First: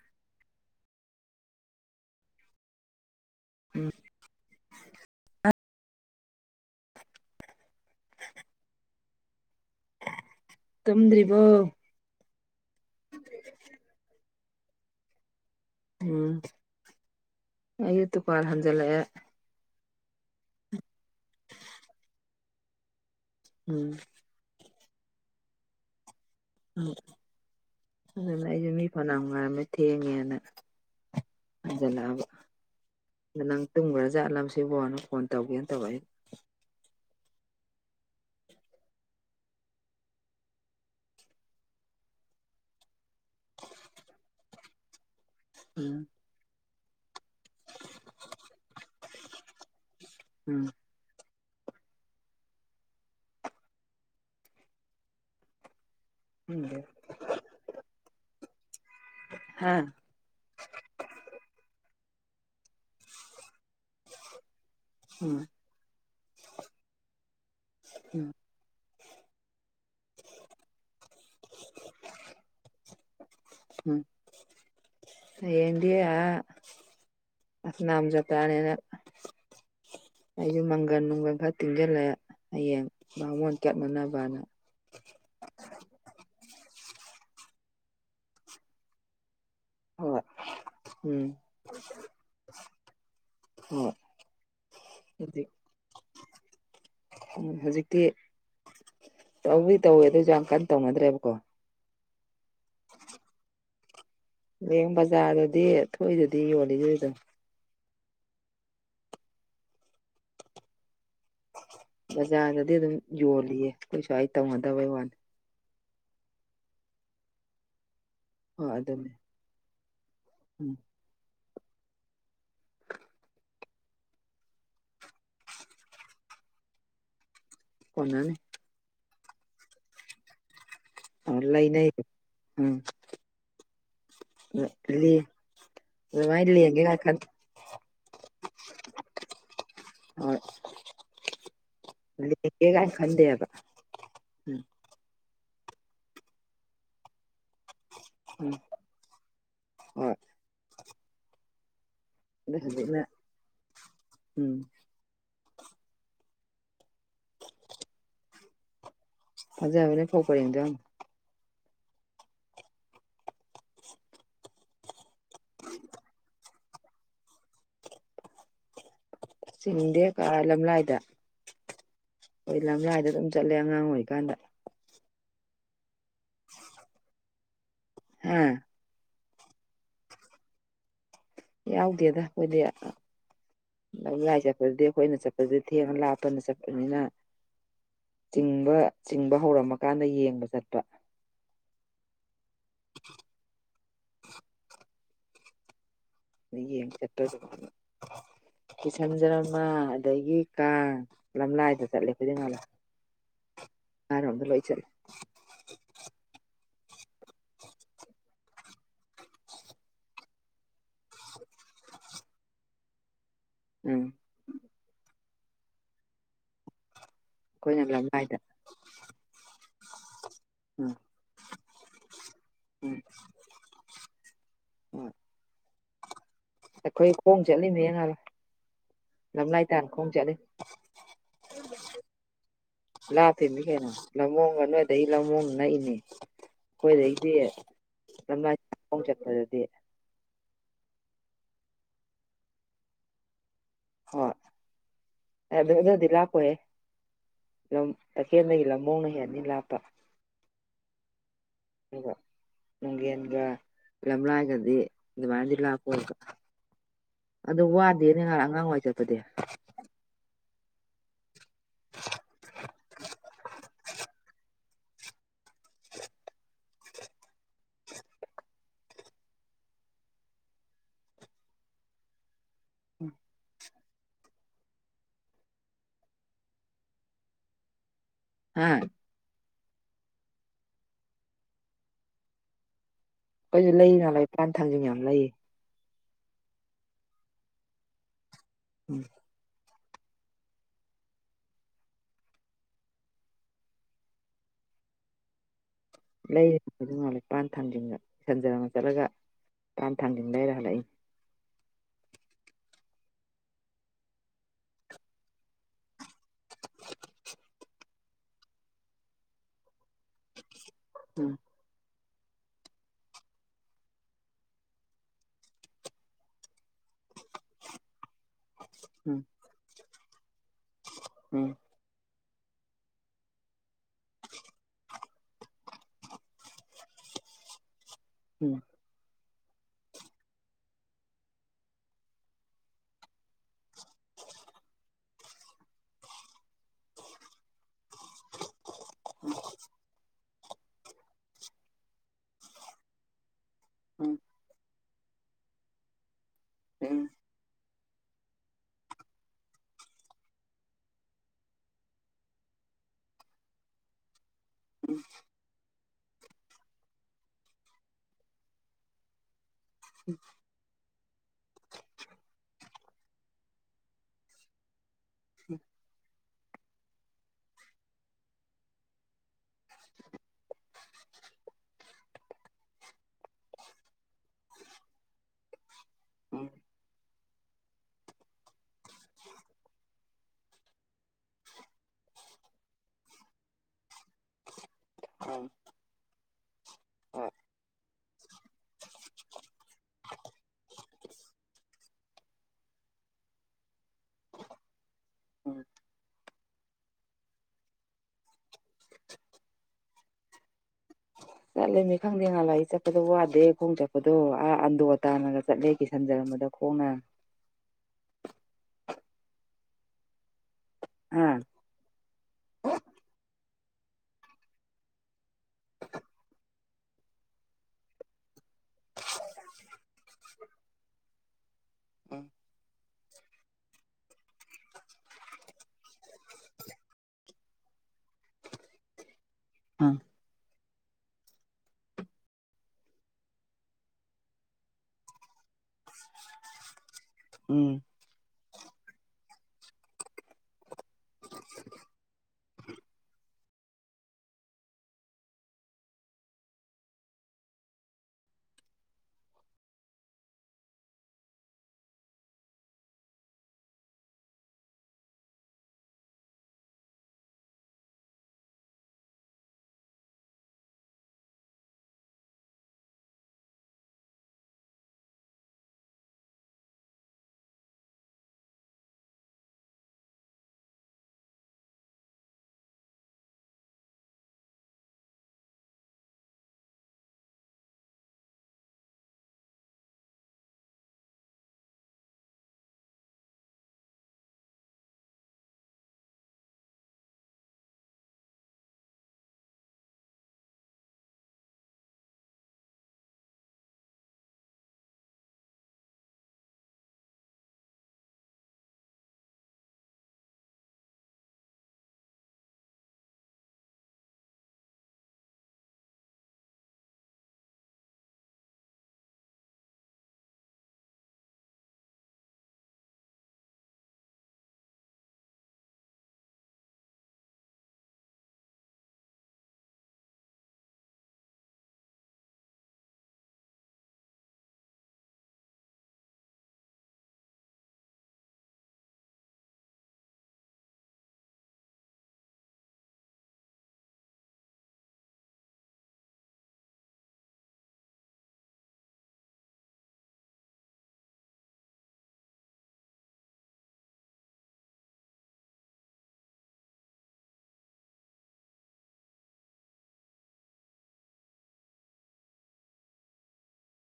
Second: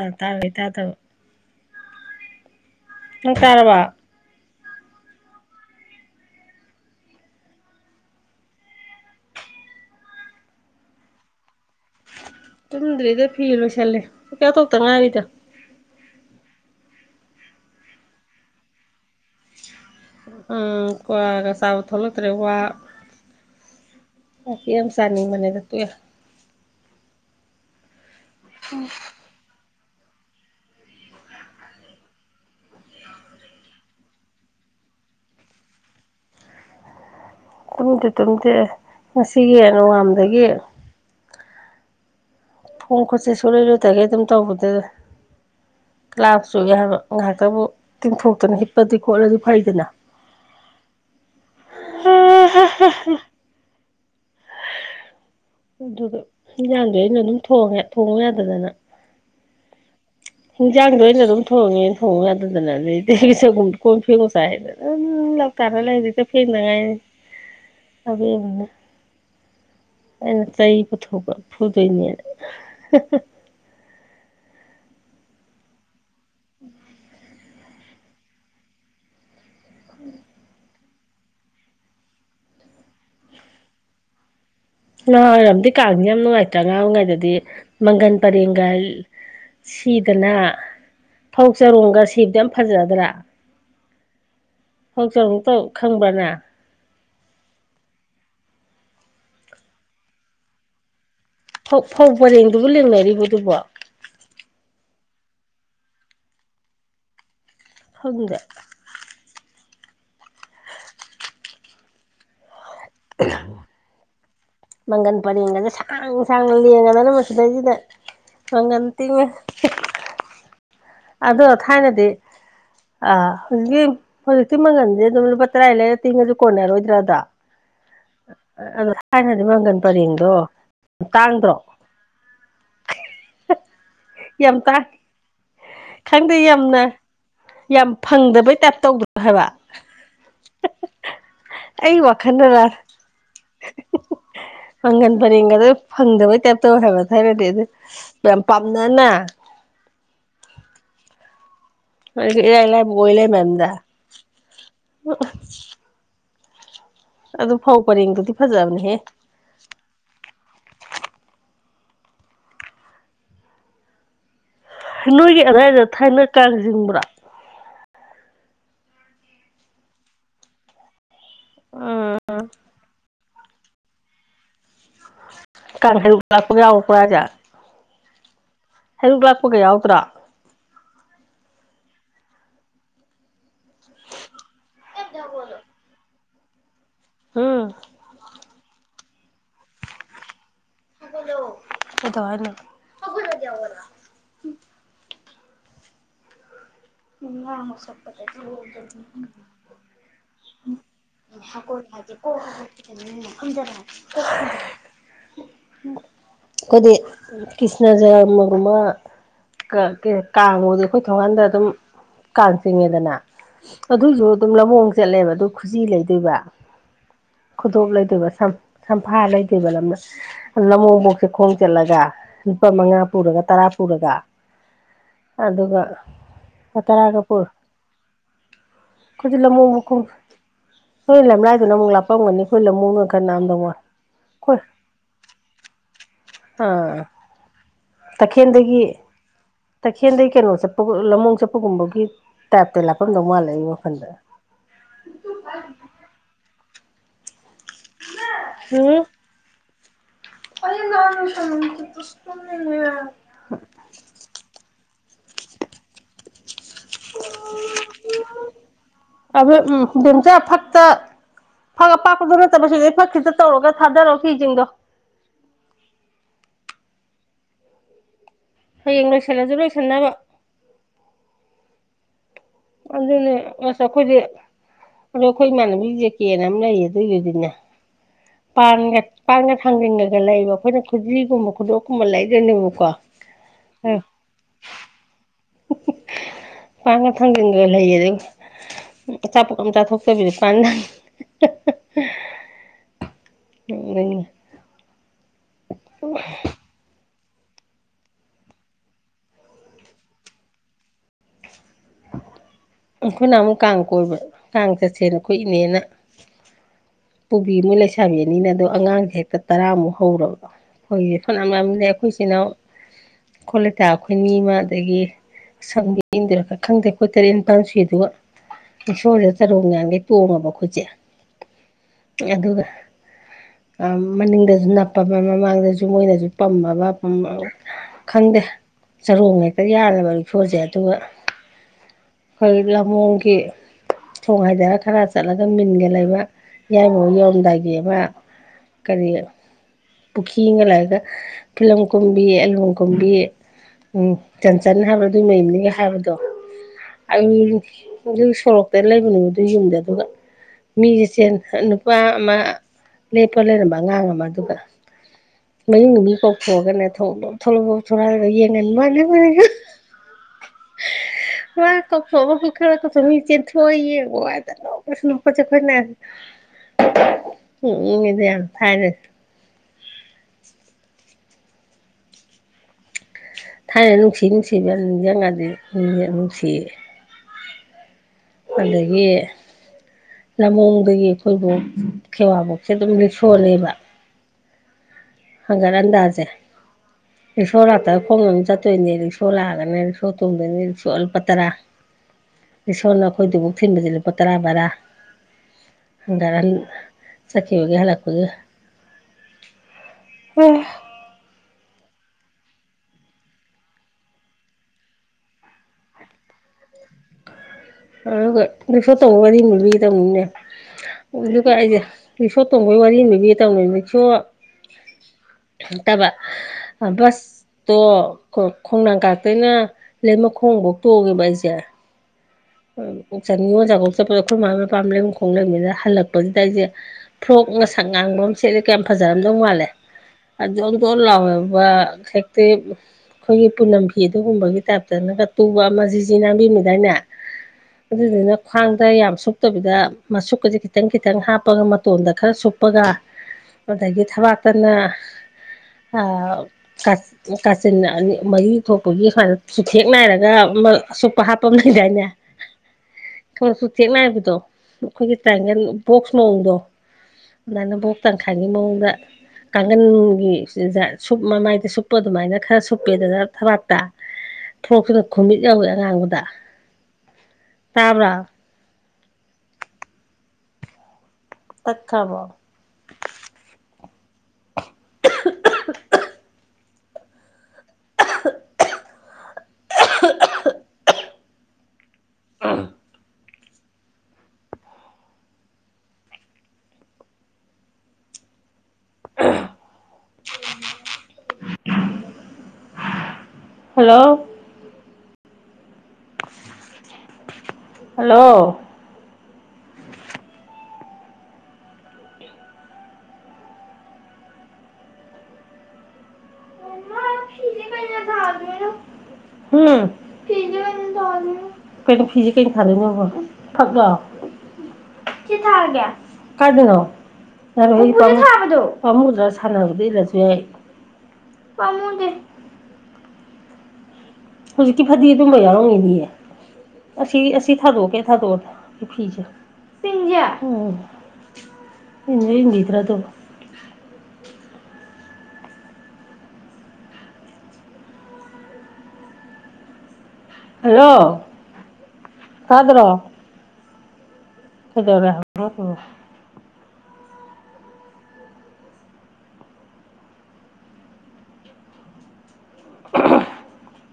ꯑꯥ ꯇꯥꯋꯏ ꯇꯥꯗꯕꯪ ꯀꯥꯔꯕ ꯎꯝ [inaudible] ꯇꯝꯗ꯭ꯔꯤꯕꯣ ꯇꯨꯝꯗ꯭ꯔꯤꯗ ꯐꯤ ꯂꯣꯏꯁꯜꯂꯦꯀꯌꯥꯊꯣꯛꯇ ꯉꯥꯏꯔꯤꯗꯣ ꯎꯝ ꯑꯩ ꯇꯨꯀꯥꯜ ꯍꯟꯖꯜꯂꯛꯑꯦ ꯎ ꯀꯒ ꯁꯥꯎ ꯊ ꯍꯂꯛꯇ꯭ꯔꯦ ꯋꯥ ꯎꯝ ꯌꯥꯝ ꯁꯥꯅꯤꯡ ꯃꯅꯦꯗꯠꯇꯨ ꯌꯥ ꯎ ꯑꯗꯨ ꯑꯩꯁꯨ ꯃꯤ ꯐꯅꯥ ꯉꯔꯝꯃꯦ ꯊꯦꯡꯉꯦꯅ ꯐꯖꯜꯂꯛꯑꯕ ꯑꯗ ꯅꯪ ꯇꯨꯝꯈ꯭ꯔꯥ ꯆꯠꯂꯝꯕꯁꯤꯕꯣ ꯅꯪ ꯐꯣꯟ ꯇꯧꯒꯦꯅ ꯇꯧꯕ ꯑꯩ ꯇꯨꯝꯗꯦ ꯇꯨꯝꯗꯦ ꯉꯁꯤꯒꯤ ꯅꯣꯡꯉꯥꯝꯗꯒꯤ ꯈꯣꯡ ꯈꯨꯣꯠꯁ ꯁꯨꯂꯣꯏ ꯂꯣꯏꯇꯒꯦ ꯑꯗꯨꯝ ꯇꯧꯕꯗꯨꯗ ꯎꯝ ꯂꯥꯛꯞꯁꯨ ꯌꯥ ꯍꯥꯏꯕ ꯉꯥꯏꯍꯥꯛꯇꯕꯨ ꯇꯤꯡꯊꯣꯛꯇꯅ ꯍꯤꯠꯄꯗꯤ ꯈꯣꯠꯂꯗꯤ ꯐꯩꯗꯅ ꯎꯝ ꯎꯝ ꯑꯗꯨꯗ ꯈꯪꯗꯦ ꯏꯤꯟꯖꯥꯡꯗꯣ ꯑꯩꯅ ꯑꯗꯨꯝ ꯊꯣꯡꯉꯦ ꯊꯣꯡꯕ ꯌꯥꯗꯗꯅ ꯍꯥꯝ ꯍꯤꯟꯖꯥꯡꯗꯣ ꯑ ꯑꯣꯏꯅ ꯑꯗꯨꯝ ꯊꯣꯡꯉꯦ ꯊꯣꯡꯉ ꯌꯥꯗꯅ ꯑꯗꯨ ꯆꯒꯨꯝꯕ ꯀꯣꯟ ꯐꯦꯡꯉꯨ ꯆꯥꯏ ꯍꯥꯏꯗꯅ ꯎꯝ ꯂꯧ ꯇꯥꯔ ꯂꯩꯗꯤꯁꯨ ꯐꯦꯡꯅꯉꯥꯏ ꯎꯝ ꯑꯗꯨꯕꯅ ꯑꯩꯅ ꯆꯩ ꯄꯨꯊꯣꯛꯄ ꯐꯨꯗꯣꯏꯅꯦꯅ ꯎꯝ ꯌꯦꯗꯤ ꯑꯅꯥꯝ ꯆꯄ꯭ꯔꯥꯅꯦꯅ ꯑꯌꯨ ꯃꯪꯒꯜ ꯅꯨꯡꯒꯜ ꯐ ꯇꯤꯡꯁꯤꯜꯂ ꯍꯌꯦꯡ ꯃꯉꯣꯟ ꯆꯠꯅꯅꯕꯅ ꯉꯍꯥ ꯑꯣꯏꯔꯝꯗꯤ ꯀꯥꯗꯤꯦ ꯌꯥꯝ ꯅꯨꯡꯉꯥꯏꯇ꯭ꯔꯥ ꯉꯉꯥꯡ ꯑꯣꯏꯔꯤꯉꯩꯗꯗꯤ ꯃꯪꯒꯟ ꯄꯔꯦꯡꯒ ꯍꯣꯏ ꯁꯤꯗꯅ ꯎꯝ ꯐꯧ ꯆꯔꯣꯡꯒ ꯁꯤꯕꯗꯤ ꯌꯥꯝ ꯐꯖꯗ꯭ꯔꯥ ꯎꯝ ꯍꯣꯡꯆꯛꯇꯧ ꯈꯪꯕꯅꯦ ꯎꯝ ꯍꯧꯖꯤꯛꯇꯤ ꯇꯧꯋꯤ ꯇꯧꯋꯦ ꯑꯗꯨ ꯑꯣꯏꯁꯨ ꯌꯥꯝ ꯀꯟꯅ ꯇꯧꯅꯗ꯭ꯔꯦꯕꯀꯣ ꯐꯧ ꯄꯔꯦꯡꯗꯨꯕꯨ ꯂꯦꯡꯅꯔꯤꯕꯗꯨꯕꯣ ꯂꯌꯦꯡ ꯕꯖꯥꯔꯗꯗꯤ ꯊꯣꯛꯏꯗꯨꯗꯤ ꯌꯣꯜꯂꯤꯗꯣꯏꯗꯝ ꯍꯪꯗꯦ ꯕꯖꯥꯔꯗꯗꯤ ꯑꯗꯨꯝ ꯌꯣꯜꯂꯤꯌꯦ ꯀꯩꯁꯨꯋꯥꯏ ꯇꯧꯅꯗꯕꯩ ꯋꯥꯅꯤ ꯄꯔꯦꯡꯒꯁ ꯁꯥꯡ ꯁꯥꯡꯅ ꯂꯦꯡꯉꯗꯅ ꯃꯁꯤꯗꯩꯁꯤꯗ ꯍꯣꯏ ꯃꯪꯒꯟ ꯑꯗꯨꯅꯦ ꯇꯤꯡꯉ ꯎꯝ ꯑ ꯊꯥꯏꯅꯗꯤ ꯑꯥ ꯍꯧꯖꯤꯛꯀꯤ ꯍꯧꯖꯤꯛꯀꯤ ꯃꯪꯒꯜꯁꯦ ꯑꯗꯨꯝ ꯂꯨꯄꯥ ꯇꯔꯥ ꯂꯩꯔ ꯇꯤꯡꯉꯁꯨ ꯀꯣꯟꯅꯔꯣꯏꯗ꯭ꯔꯥꯗ ꯀꯅꯤ ꯑꯗꯣ ꯊꯥꯏꯅꯗꯤ ꯃꯪꯒꯟ ꯄꯔꯦꯡꯗꯣ ꯑꯣ ꯇꯥꯡꯗ꯭ꯔꯣ ꯂꯥꯏꯟꯦ ꯎꯝ ꯌꯥꯝ ꯇꯥꯡ ꯏ ꯈꯪꯗꯦ ꯌꯥꯝꯅ ꯌꯥꯝ ꯐꯪꯗꯕꯩ ꯇꯥꯏꯞ ꯇꯧꯗ꯭ꯔꯣ ꯍꯥꯏꯕ ꯍ ꯑꯩ ꯋꯥꯈꯜꯗꯔ ꯍꯦꯒ ꯈꯗꯦꯑꯕ ꯎꯝ ꯄꯪꯒꯟ ꯄꯔꯦꯡꯒ ꯑꯗꯨ ꯐꯪꯗꯕꯩ ꯇꯥꯏꯞꯇꯧ ꯑꯣꯏ ꯍꯥꯏꯕ ꯊ ꯍꯥꯏꯔꯗꯤ ꯑꯗꯨ ꯌꯥꯝ ꯎꯝ ꯄꯥꯝꯅꯅ ꯍꯣꯏ ꯑꯗ ꯂ ꯍꯧꯖꯤꯛꯅ ꯑꯣꯏꯂ ꯃꯗ ꯎꯝ ꯑꯗꯨ ꯐꯧ ꯄꯔꯦꯡꯗꯨꯗꯤ ꯐꯖꯕꯅꯦꯍꯦ꫰꫰ ꯐꯖꯕꯅꯤ ꯐꯧ ꯄꯥꯔꯦꯡꯗꯣ ꯌꯥꯝ꯫ ꯅꯣꯏꯒꯤ ꯑꯗꯥꯏꯗ ꯊꯥꯏꯅ ꯀꯥꯡ ꯆꯤꯡꯕ꯭ꯔꯥ꯫ ꯁꯤꯗꯦ ꯀꯂ ꯂꯝꯂꯥꯏꯗ꯫ ꯑ ꯑꯩꯈꯣꯏ ꯂꯝꯂꯥꯏꯗ ꯑꯗꯨꯝ ꯆꯠꯂꯦ ꯑꯉꯥꯡ ꯑꯣꯏꯔꯤꯀꯥꯟꯗ꯫ ꯀꯥꯟ ꯍꯥꯏꯔꯨꯛ ꯂꯥꯛꯄ ꯌꯥꯎꯕ꯭ꯔ ꯍꯥꯏꯁꯦ꯫ ꯍ꯫ ꯍꯩꯔꯨꯛ ꯂꯥꯛꯄꯒ ꯌꯥꯎꯗ꯭ꯔꯣ꯫ ꯌꯥꯎꯗꯦꯗ ꯑꯩꯈꯣꯏꯗꯤ ꯑ ꯃꯌꯥꯏ ꯆꯠꯄꯗꯨꯗꯤ ꯑꯩꯈꯣꯏꯅ ꯆꯠꯄꯗꯨꯗꯤ ꯊꯦꯡꯉ ꯂꯥꯞꯄꯅ ꯆꯠꯄꯅꯤꯅ꯫ ꯎꯝ꯫ ꯆꯤꯡꯕ ꯆꯤꯡꯕ ꯍꯧꯔꯝꯃ ꯀꯥꯟꯗ ꯌꯦꯡꯕ ꯆꯠꯄ꯫ ꯀꯩꯗꯧ ꯍꯥꯏꯅꯣ꯫ ꯌꯦꯡ ꯆꯄ ꯀꯤꯁꯅꯔꯖꯔꯃꯥ ꯑꯗꯒꯤ ꯀꯥꯡ꯫ ꯍꯥꯀꯣ ꯂꯝꯂꯥꯏꯗ ꯆꯠꯂꯦ ꯍꯥꯏꯁꯦ ꯑꯩꯈꯣꯏꯗꯤ ꯀꯣꯛ ꯉꯥꯜꯂ ꯉꯥꯔꯣꯝꯗ ꯂꯣꯏ ꯆꯠꯂꯦ [inaudible] ꯑꯩꯈꯣꯏꯗꯤ ꯀ꯭ꯔꯤꯁꯅꯔ ꯖꯔꯃꯒꯨꯝꯕ ꯀꯥꯡꯒꯨꯗꯨ ꯑꯩꯈꯣꯏ ꯊꯣꯡꯒꯥꯟꯗ ꯑꯗꯨꯝ ꯀꯥꯡ ꯆꯤꯡꯉꯦꯗꯅ ꯎꯝ ꯑꯗꯨꯏꯁꯨ ꯑꯗꯨꯝ [unintelligible] ꯆꯠꯂꯦꯕ ꯑꯗꯨ ꯈꯨꯖꯤ ꯂꯩꯗꯣꯏꯕ꯫ ꯑꯩꯈꯣꯏꯅ ꯈꯨꯗꯣꯞ ꯂꯩꯗꯣꯏꯕ ꯂꯝꯂꯥꯏꯗ ꯁꯝꯐꯥ ꯂꯩꯗꯣꯏꯕ ꯂꯝꯅ ꯎꯝ ꯂꯃꯣꯡꯕꯣꯛꯁꯦ ꯈꯣꯡ ꯆꯠꯂꯒ ꯂꯨꯄꯥ ꯎꯝ ꯃꯉꯥ ꯄꯨꯔꯒ ꯇꯔꯥ ꯄꯨꯔꯒ꯫ ꯍꯣꯏ ꯑꯗꯨꯒ꯫ ꯑꯩꯈꯣꯏ ꯇꯔꯥꯒ ꯈꯣꯡ ꯄꯨꯔ ꯆꯠꯂꯤ ꯃꯤꯌꯦ ꯂꯥꯡꯅꯨ ꯂꯝꯂꯥꯏ ꯇꯥꯟꯅ ꯈꯣꯡ ꯆꯠꯂꯤ꯫ ꯍꯣꯏ ꯂꯝ ꯂꯥꯏꯗꯨꯅ ꯑꯃꯨꯛ ꯂꯞꯄꯝꯒꯅꯤ ꯑꯩꯈꯣꯏ ꯂꯝꯂꯣꯡꯅ ꯈꯔ ꯅꯥꯛꯑꯃꯗꯧ ꯃꯥꯜ꯫ ꯂꯝꯃꯣꯡ ꯅꯣꯏꯗ ꯑꯗꯩ ꯂꯝꯃꯣꯡꯅ ꯅꯛꯏꯅꯦ꯫ ꯑꯥ ꯑꯩꯈꯣꯏꯗꯩꯗꯤ ꯂꯝꯂꯥꯏ ꯈꯣꯡ ꯆꯠꯄꯗꯗꯤ ꯇꯈꯦꯜꯗꯩ ꯀꯩꯅꯣ ꯆꯠꯄ ꯂꯝꯃꯣꯡ ꯆꯠꯄꯒꯨꯝꯕꯒꯤ ꯇꯥꯏꯞꯇ ꯂꯥꯞꯄꯐꯝꯗꯧ ꯃꯥꯜꯂꯦ ꯑꯩ ꯋꯈꯥꯜꯗ꯫ ꯍꯣꯏ ꯑꯦ ꯑꯗꯨꯛꯅꯗꯤ ꯂꯥꯞꯄꯣꯏꯍꯦ꯫ ꯇꯈꯦꯜꯗꯒꯤ ꯎꯝ ꯂꯝꯍꯣꯡꯅ ꯍꯦꯅꯤ ꯂꯥꯞꯄ꯫ [unintelligible] ꯏꯒ ꯅꯪ ꯌꯦꯟꯒ ꯂꯝꯂꯥꯏꯒꯗꯤ ꯑꯗꯨꯃꯥꯏꯗꯤ ꯂꯥꯞꯄꯣꯏꯕ꯫ ꯑꯗꯨ ꯋꯥꯗꯦ ꯅ ꯑꯉꯥꯡꯋꯥꯏ ꯆꯠꯄꯗꯤ꯫ ꯑꯗꯨ ꯎꯝ ꯕꯦꯝꯆꯥꯔ ꯐꯛꯇ ꯐꯛ ꯑꯄꯥꯛꯄꯗꯨ ꯅꯠꯇꯕ ꯁꯤꯗꯩꯩ ꯐꯛ ꯈꯤꯇ ꯇꯧꯔꯒ ꯊꯥꯗꯔꯣ ꯐꯤꯁꯤꯡꯗꯣ꯫ ꯍꯌꯦꯡ ꯂꯣꯏꯁꯤꯜꯂꯁꯨ ꯂꯣꯏꯁꯤꯟꯅꯕ꯫ ꯑꯗꯨꯅꯦ ꯑꯁ ꯑꯩꯈꯣꯏꯗꯤ ꯑꯗꯣ ꯑꯩꯈꯣꯏ ꯏꯃꯥꯟꯅꯕꯤ ꯖꯦꯀꯦꯅ ꯑꯃ ꯂꯩꯌꯦ ꯑꯗꯨꯏꯗꯨꯗꯤꯅꯦ ꯍꯥ ꯄꯥꯟꯒ ꯄꯥꯟꯒ ꯊꯥꯡꯖꯤꯟꯉꯒ ꯂꯩꯕ ꯑꯩꯈꯣꯏꯅ ꯈꯨꯖꯤꯒꯨꯝꯕ ꯈꯨꯗꯣꯞꯀꯨꯝꯕ ꯂꯩꯗꯣꯏꯅꯦꯕꯀꯣ꯫ ꯑꯩꯈꯁꯨ ꯂꯩ ꯂꯩ ꯄꯥꯟꯊꯥꯡꯖꯤꯡ ꯌꯥꯝ ꯂꯩꯌꯦ꯫ ꯄꯥꯟꯒ ꯊꯥꯡꯖꯤꯟꯗ ꯂꯩꯌꯦ ꯑꯗꯨꯒ ꯎꯝ ꯑꯆꯥꯄꯣꯠ ꯑꯃ ꯆꯥꯊꯣꯛꯇꯕꯤꯗ ꯄꯥꯟ ꯊꯥꯡꯖꯤꯡ ꯅꯣꯛꯅꯤꯡꯉꯤ꯫ ꯂꯩ ꯑꯈꯣꯏꯁꯨ ꯅꯍꯥꯟꯋꯥꯏ ꯄꯥꯟ ꯊꯥꯡꯖꯤꯟꯗ [unintelligible] ꯆꯠꯂꯒ ꯄꯥꯟ ꯊꯥꯟꯖꯤꯟ ꯂꯩꯔ ꯍꯜꯂꯛꯏ ꯑꯩꯈꯣꯏꯅ ꯑꯃꯨꯛ ꯀꯥꯡ ꯀꯣꯏꯕ ꯀꯥꯡ ꯆꯠꯁꯦꯅ ꯑꯩꯈꯣꯏ ꯏꯅꯦꯅ꯫ ꯕꯤ ꯃꯣꯏ ꯂꯩꯁꯥꯕꯤꯅꯤꯅ ꯑꯗꯣ ꯑꯉꯥꯡꯁꯦ ꯍꯦꯛꯇ ꯇꯔꯥꯃꯨꯛ ꯍꯧꯔꯕ ꯑꯈꯣꯏꯒꯤ ꯎꯝ [unintelligible] ꯂꯩ꯫ ꯑꯩꯈꯣꯏ ꯁꯤꯅ ꯑꯩꯈꯣꯏ ꯂꯩꯀꯥꯏ ꯑꯅꯤ ꯑꯃ ꯑꯗꯒꯤ ꯁꯪꯗꯦ ꯏꯟꯗꯔ ꯈꯪꯗꯦ ꯈꯣꯠꯇꯔꯦ ꯅꯤꯄꯥꯥꯟ ꯁꯨꯏ ꯑꯗꯨꯒ ꯎꯝ ꯏꯁꯣꯔꯁꯦ ꯆꯔꯣꯡ ꯃꯥꯡꯈꯩ ꯇꯣꯡꯉꯕ ꯈꯨꯠꯁꯦ꯫ ꯎꯝ꯫ ꯑꯗꯨꯒ ꯃꯅꯤꯡꯗꯁꯨ ꯅꯞꯄꯕ ꯃꯃꯥꯡꯗꯁꯨ ꯃꯣꯏꯅꯁꯨ ꯄꯝꯃꯕ ꯈꯪꯗꯦ ꯎꯝ ꯆꯔꯣꯡ ꯍꯦꯛꯇ ꯌꯥꯜꯂꯕ ꯔꯤꯐꯣꯔꯜꯁꯦ ꯑꯗꯨꯒ ꯑꯩꯈꯣꯏ ꯂꯝꯍꯣꯡꯒꯤ ꯊꯣꯡ ꯍꯥꯏꯥꯏꯗꯔ ꯈꯔ ꯆꯠꯂꯒ ꯃꯤꯟꯒ ꯂꯩꯕ ꯌꯥꯏꯃꯨ ꯌꯣꯟꯝꯗꯥꯒꯕ ꯀꯔꯤ ꯄꯨꯈ꯭ꯔꯤꯒ ꯂꯒ ꯐꯤꯂꯝ ꯀꯨꯝꯕꯤ ꯑꯦꯜꯕꯝꯒꯨꯝꯕꯤ ꯎꯝ ꯆꯟꯆꯟ ꯍꯥꯏꯕ ꯑꯗꯨꯏ ꯃꯌꯨꯝꯅꯤꯒ ꯍꯥꯏꯕꯗꯣ ꯎꯝ ꯁꯣꯔꯣꯛꯇ ꯂꯩꯕꯅꯦꯕ ꯑꯗꯨ ꯌꯨꯝꯗ ꯑꯗꯨꯒ ꯃꯤꯁ ꯏꯆꯦꯟ ꯅꯨꯄꯥ ꯑꯃ ꯂꯦꯞꯄ ꯂꯩꯔꯝꯕ ꯑꯉꯥꯡ ꯑꯃ ꯑꯗꯨꯒ ꯃꯌ ꯅꯨꯃꯤꯠ ꯐꯥꯎꯊꯣꯛꯑꯒꯅꯦ ꯊꯣꯛ ꯊꯣꯛꯣꯂꯛꯄ ꯊꯂꯛꯑꯒ ꯌꯦꯟ ꯉ ꯃꯥ [inaudible] ꯎ ꯀꯣ ꯆ ꯊꯈꯣꯏꯅ ꯎꯝ ꯎ ꯏꯗꯤ ꯌꯥꯝ ꯊꯥꯏꯗꯦ ꯊꯥꯏꯅ ꯅꯨꯡꯁꯤ ꯅꯨꯡꯁꯤꯕꯗꯤꯪꯗꯤ ꯎꯝ ꯎꯝ ꯅꯨꯡꯁꯤ ꯑꯗꯒꯤ ꯂꯃꯣꯡꯗꯒꯤ ꯑꯩꯈꯣꯏꯕꯨ ꯀꯦꯋꯥꯕꯧꯁꯦ ꯑꯗꯨꯝ ꯂꯤꯛꯁꯣꯜꯂꯕ ꯍꯣꯏ ꯍꯒꯔ ꯑꯗꯖꯦ ꯔꯤꯛꯁꯣ ꯂꯥꯛꯇ ꯈꯣꯡ ꯑꯃ ꯆꯠꯇꯣꯏꯅꯦ ꯔꯤꯛꯁꯣ ꯂꯥꯛꯑꯒꯅꯦ ꯔꯤꯛꯁꯣ ꯇꯣꯡꯗꯣꯏꯅꯤ ꯔꯤꯛꯁꯣ ꯑꯜꯄꯥ ꯇꯔꯥ ꯏꯁꯣꯔꯅ ꯑꯩꯈꯣꯏꯗꯨꯐꯥꯎꯛ ꯊꯤꯟꯕꯁꯦ ꯂꯨꯄꯥ ꯇꯔꯥ ꯕꯔꯥ ꯎꯝ ꯒꯥꯔ ꯆꯀꯤꯈꯤꯕ ꯑꯣꯏꯒ ꯍꯂꯛꯄꯒ ꯍꯅꯦ ꯆꯠꯂꯦ ꯃꯤ ꯈꯪꯗꯦ ꯉꯥꯟꯂꯥꯏꯏ ꯆꯠꯄꯗꯣ ꯋꯥꯗꯦ ꯈꯣꯡ ꯆꯠꯄꯗꯣ ꯑ ꯑꯟꯗꯣ ꯇꯥꯟꯅꯒ ꯆꯠꯂꯦ ꯀꯤꯁꯟꯖꯔꯝꯕꯗ [unintelligible] ꯑꯗꯨꯒ ꯔꯤꯛꯁꯣ ꯇꯣꯡꯕꯒꯤ ꯋꯥꯔꯤ ꯑꯃ ꯂꯤꯕꯤꯒꯦ ꯇꯧꯅꯤꯅꯦ ꯍꯥ ꯑꯗꯨꯒ ꯑꯩꯁꯦ ꯔꯤꯛꯁꯣ ꯇꯣꯡꯕꯩ ꯋꯥꯔꯤ ꯑꯃ ꯂꯤꯕꯤꯒꯦ ꯇꯥꯎꯅꯦ ꯔꯤꯛꯁꯣ ꯇꯥꯕ꯭ꯔꯥ ꯑ ꯕꯁ ꯇꯣ ꯈꯣꯡꯅꯥꯡ ꯀꯥꯔꯛꯇꯩꯅ ꯂꯩꯃꯈꯣꯡꯐꯧ ꯇꯣꯡꯉꯦꯕ ꯑꯩꯁꯦ ꯎꯝ [unintelligible] ꯅꯤꯡꯉꯣꯜ ꯆꯥꯛꯀꯧ ꯆꯠꯄꯗ ꯑꯩꯈꯣꯏ ꯃꯥ ꯃꯄꯥꯝ ꯂꯩꯃꯈꯣꯡ ꯂꯩꯕꯅꯤꯅ ꯍꯜꯂꯛꯄꯁꯤꯗ ꯑꯩꯁꯦ ꯐ꯭ꯔꯣꯛ ꯉꯥꯡꯁꯛ ꯉꯥꯡꯕ ꯑꯃ ꯁꯦꯠꯂꯦ ꯀꯌꯥꯝ ꯐꯖꯔꯝꯗꯧ ꯃꯥꯜꯂꯦ ꯎꯝ ꯖꯣꯟꯖꯣꯟ ꯂꯥꯎꯕ [unintelligible] ꯑꯩꯈꯣꯏꯒꯤ ꯄꯨꯅꯝ ꯐꯤ ꯑꯗꯨꯒꯨꯝꯕꯒꯤ ꯇꯥꯏꯞꯇꯅꯒ ꯇꯨꯕ ꯑꯃ ꯖꯤꯖꯤ ꯅꯥꯟꯕꯤ ꯑꯃ ꯂꯩꯗꯥꯏꯅꯦ ꯑꯗꯨꯗꯨꯅ ꯈ꯭ꯋꯥꯡꯗ ꯌꯥꯝ ꯁꯨꯞꯇꯕꯤꯗ ꯃꯁꯨꯛꯀꯁꯦ ꯈꯤꯇꯪ ꯈꯤꯇꯪ ꯍꯥꯞꯄꯒ ꯃꯇꯣꯟꯗ ꯈꯔ ꯁꯨꯞꯄꯒ ꯑꯗꯒꯤ ꯊꯕꯥꯛꯛꯇꯅ ꯑ ꯀꯥꯆꯤꯟ ꯑꯅꯤ ꯃꯔꯤ ꯊꯣꯛꯄꯒꯤ ꯁꯨꯃꯥꯏꯅ ꯆꯨꯊꯦꯛ ꯅꯥꯏꯔꯒ ꯑꯁꯨꯛꯄ ꯍꯥꯞꯄ ꯂꯩꯗꯥꯏꯅꯦ [unintelligible] ꯆꯨꯊꯦꯛ ꯅꯥꯏꯕꯗꯣ ꯑꯩꯈꯣꯏꯒꯤ ꯇꯥꯏꯒꯟ ꯕꯣꯛꯁ ꯃꯑꯣꯡꯗꯣ ꯑꯗꯥꯐꯅ ꯚꯣꯛꯁ ꯇꯪꯈꯥꯏꯒꯤ ꯃꯑꯣꯡꯗ ꯀꯥꯡꯒꯟꯒꯤ [unintelligible] ꯃꯃꯥꯏꯗ ꯁꯨꯞꯄ ꯑꯗꯨꯃꯥꯏꯅ ꯈꯔ ꯁꯨꯞꯄꯦꯗꯅ ꯊꯕꯥꯛꯇ ꯊꯣꯛꯁꯤꯅ ꯈꯩꯃꯤꯠ ꯌꯧꯏ ꯑꯉꯥꯡꯕꯗ ꯇꯥꯕ꯭ꯔꯥ ꯇꯠꯈ꯭ꯔꯕꯣ [unintelligible] ꯍꯜꯂꯣ ꯍꯜꯂꯣ ꯎꯝ [unintelligible] ꯀꯩꯅꯣ ꯐꯤꯁꯦ ꯀꯩꯅꯣ ꯊꯥꯗꯣꯏꯅꯦꯕ ꯐꯛ ꯂꯣ ꯁꯤ ꯊꯥꯔꯒꯦ ꯀꯥꯏꯗꯅꯣ ꯜ [unintelligible] ꯁꯥꯟꯅꯕꯗ ꯅꯟꯂꯁꯨ ꯌꯥꯏ ꯄꯥꯃꯨꯗꯦ ꯍꯧꯖꯤꯛꯀꯤ ꯐꯗꯤ ꯑꯗꯨꯝꯕ ꯌꯥꯎꯔꯝꯒꯤꯅꯤꯑ ꯑꯁꯤ ꯑꯁꯤ ꯊꯥꯗꯣꯛꯀꯦ ꯊꯥꯗꯣꯛꯑꯦ ꯐꯤꯁꯦ [unintelligible] [unintelligible] ꯑꯗꯨꯕꯨ ꯍꯜꯂꯣ ꯇꯥꯗ꯭ꯔꯣ ꯀꯩꯗꯧꯔꯦ ꯍꯥꯏꯕꯅꯣ ꯑꯁꯤꯕꯣ [unintelligible]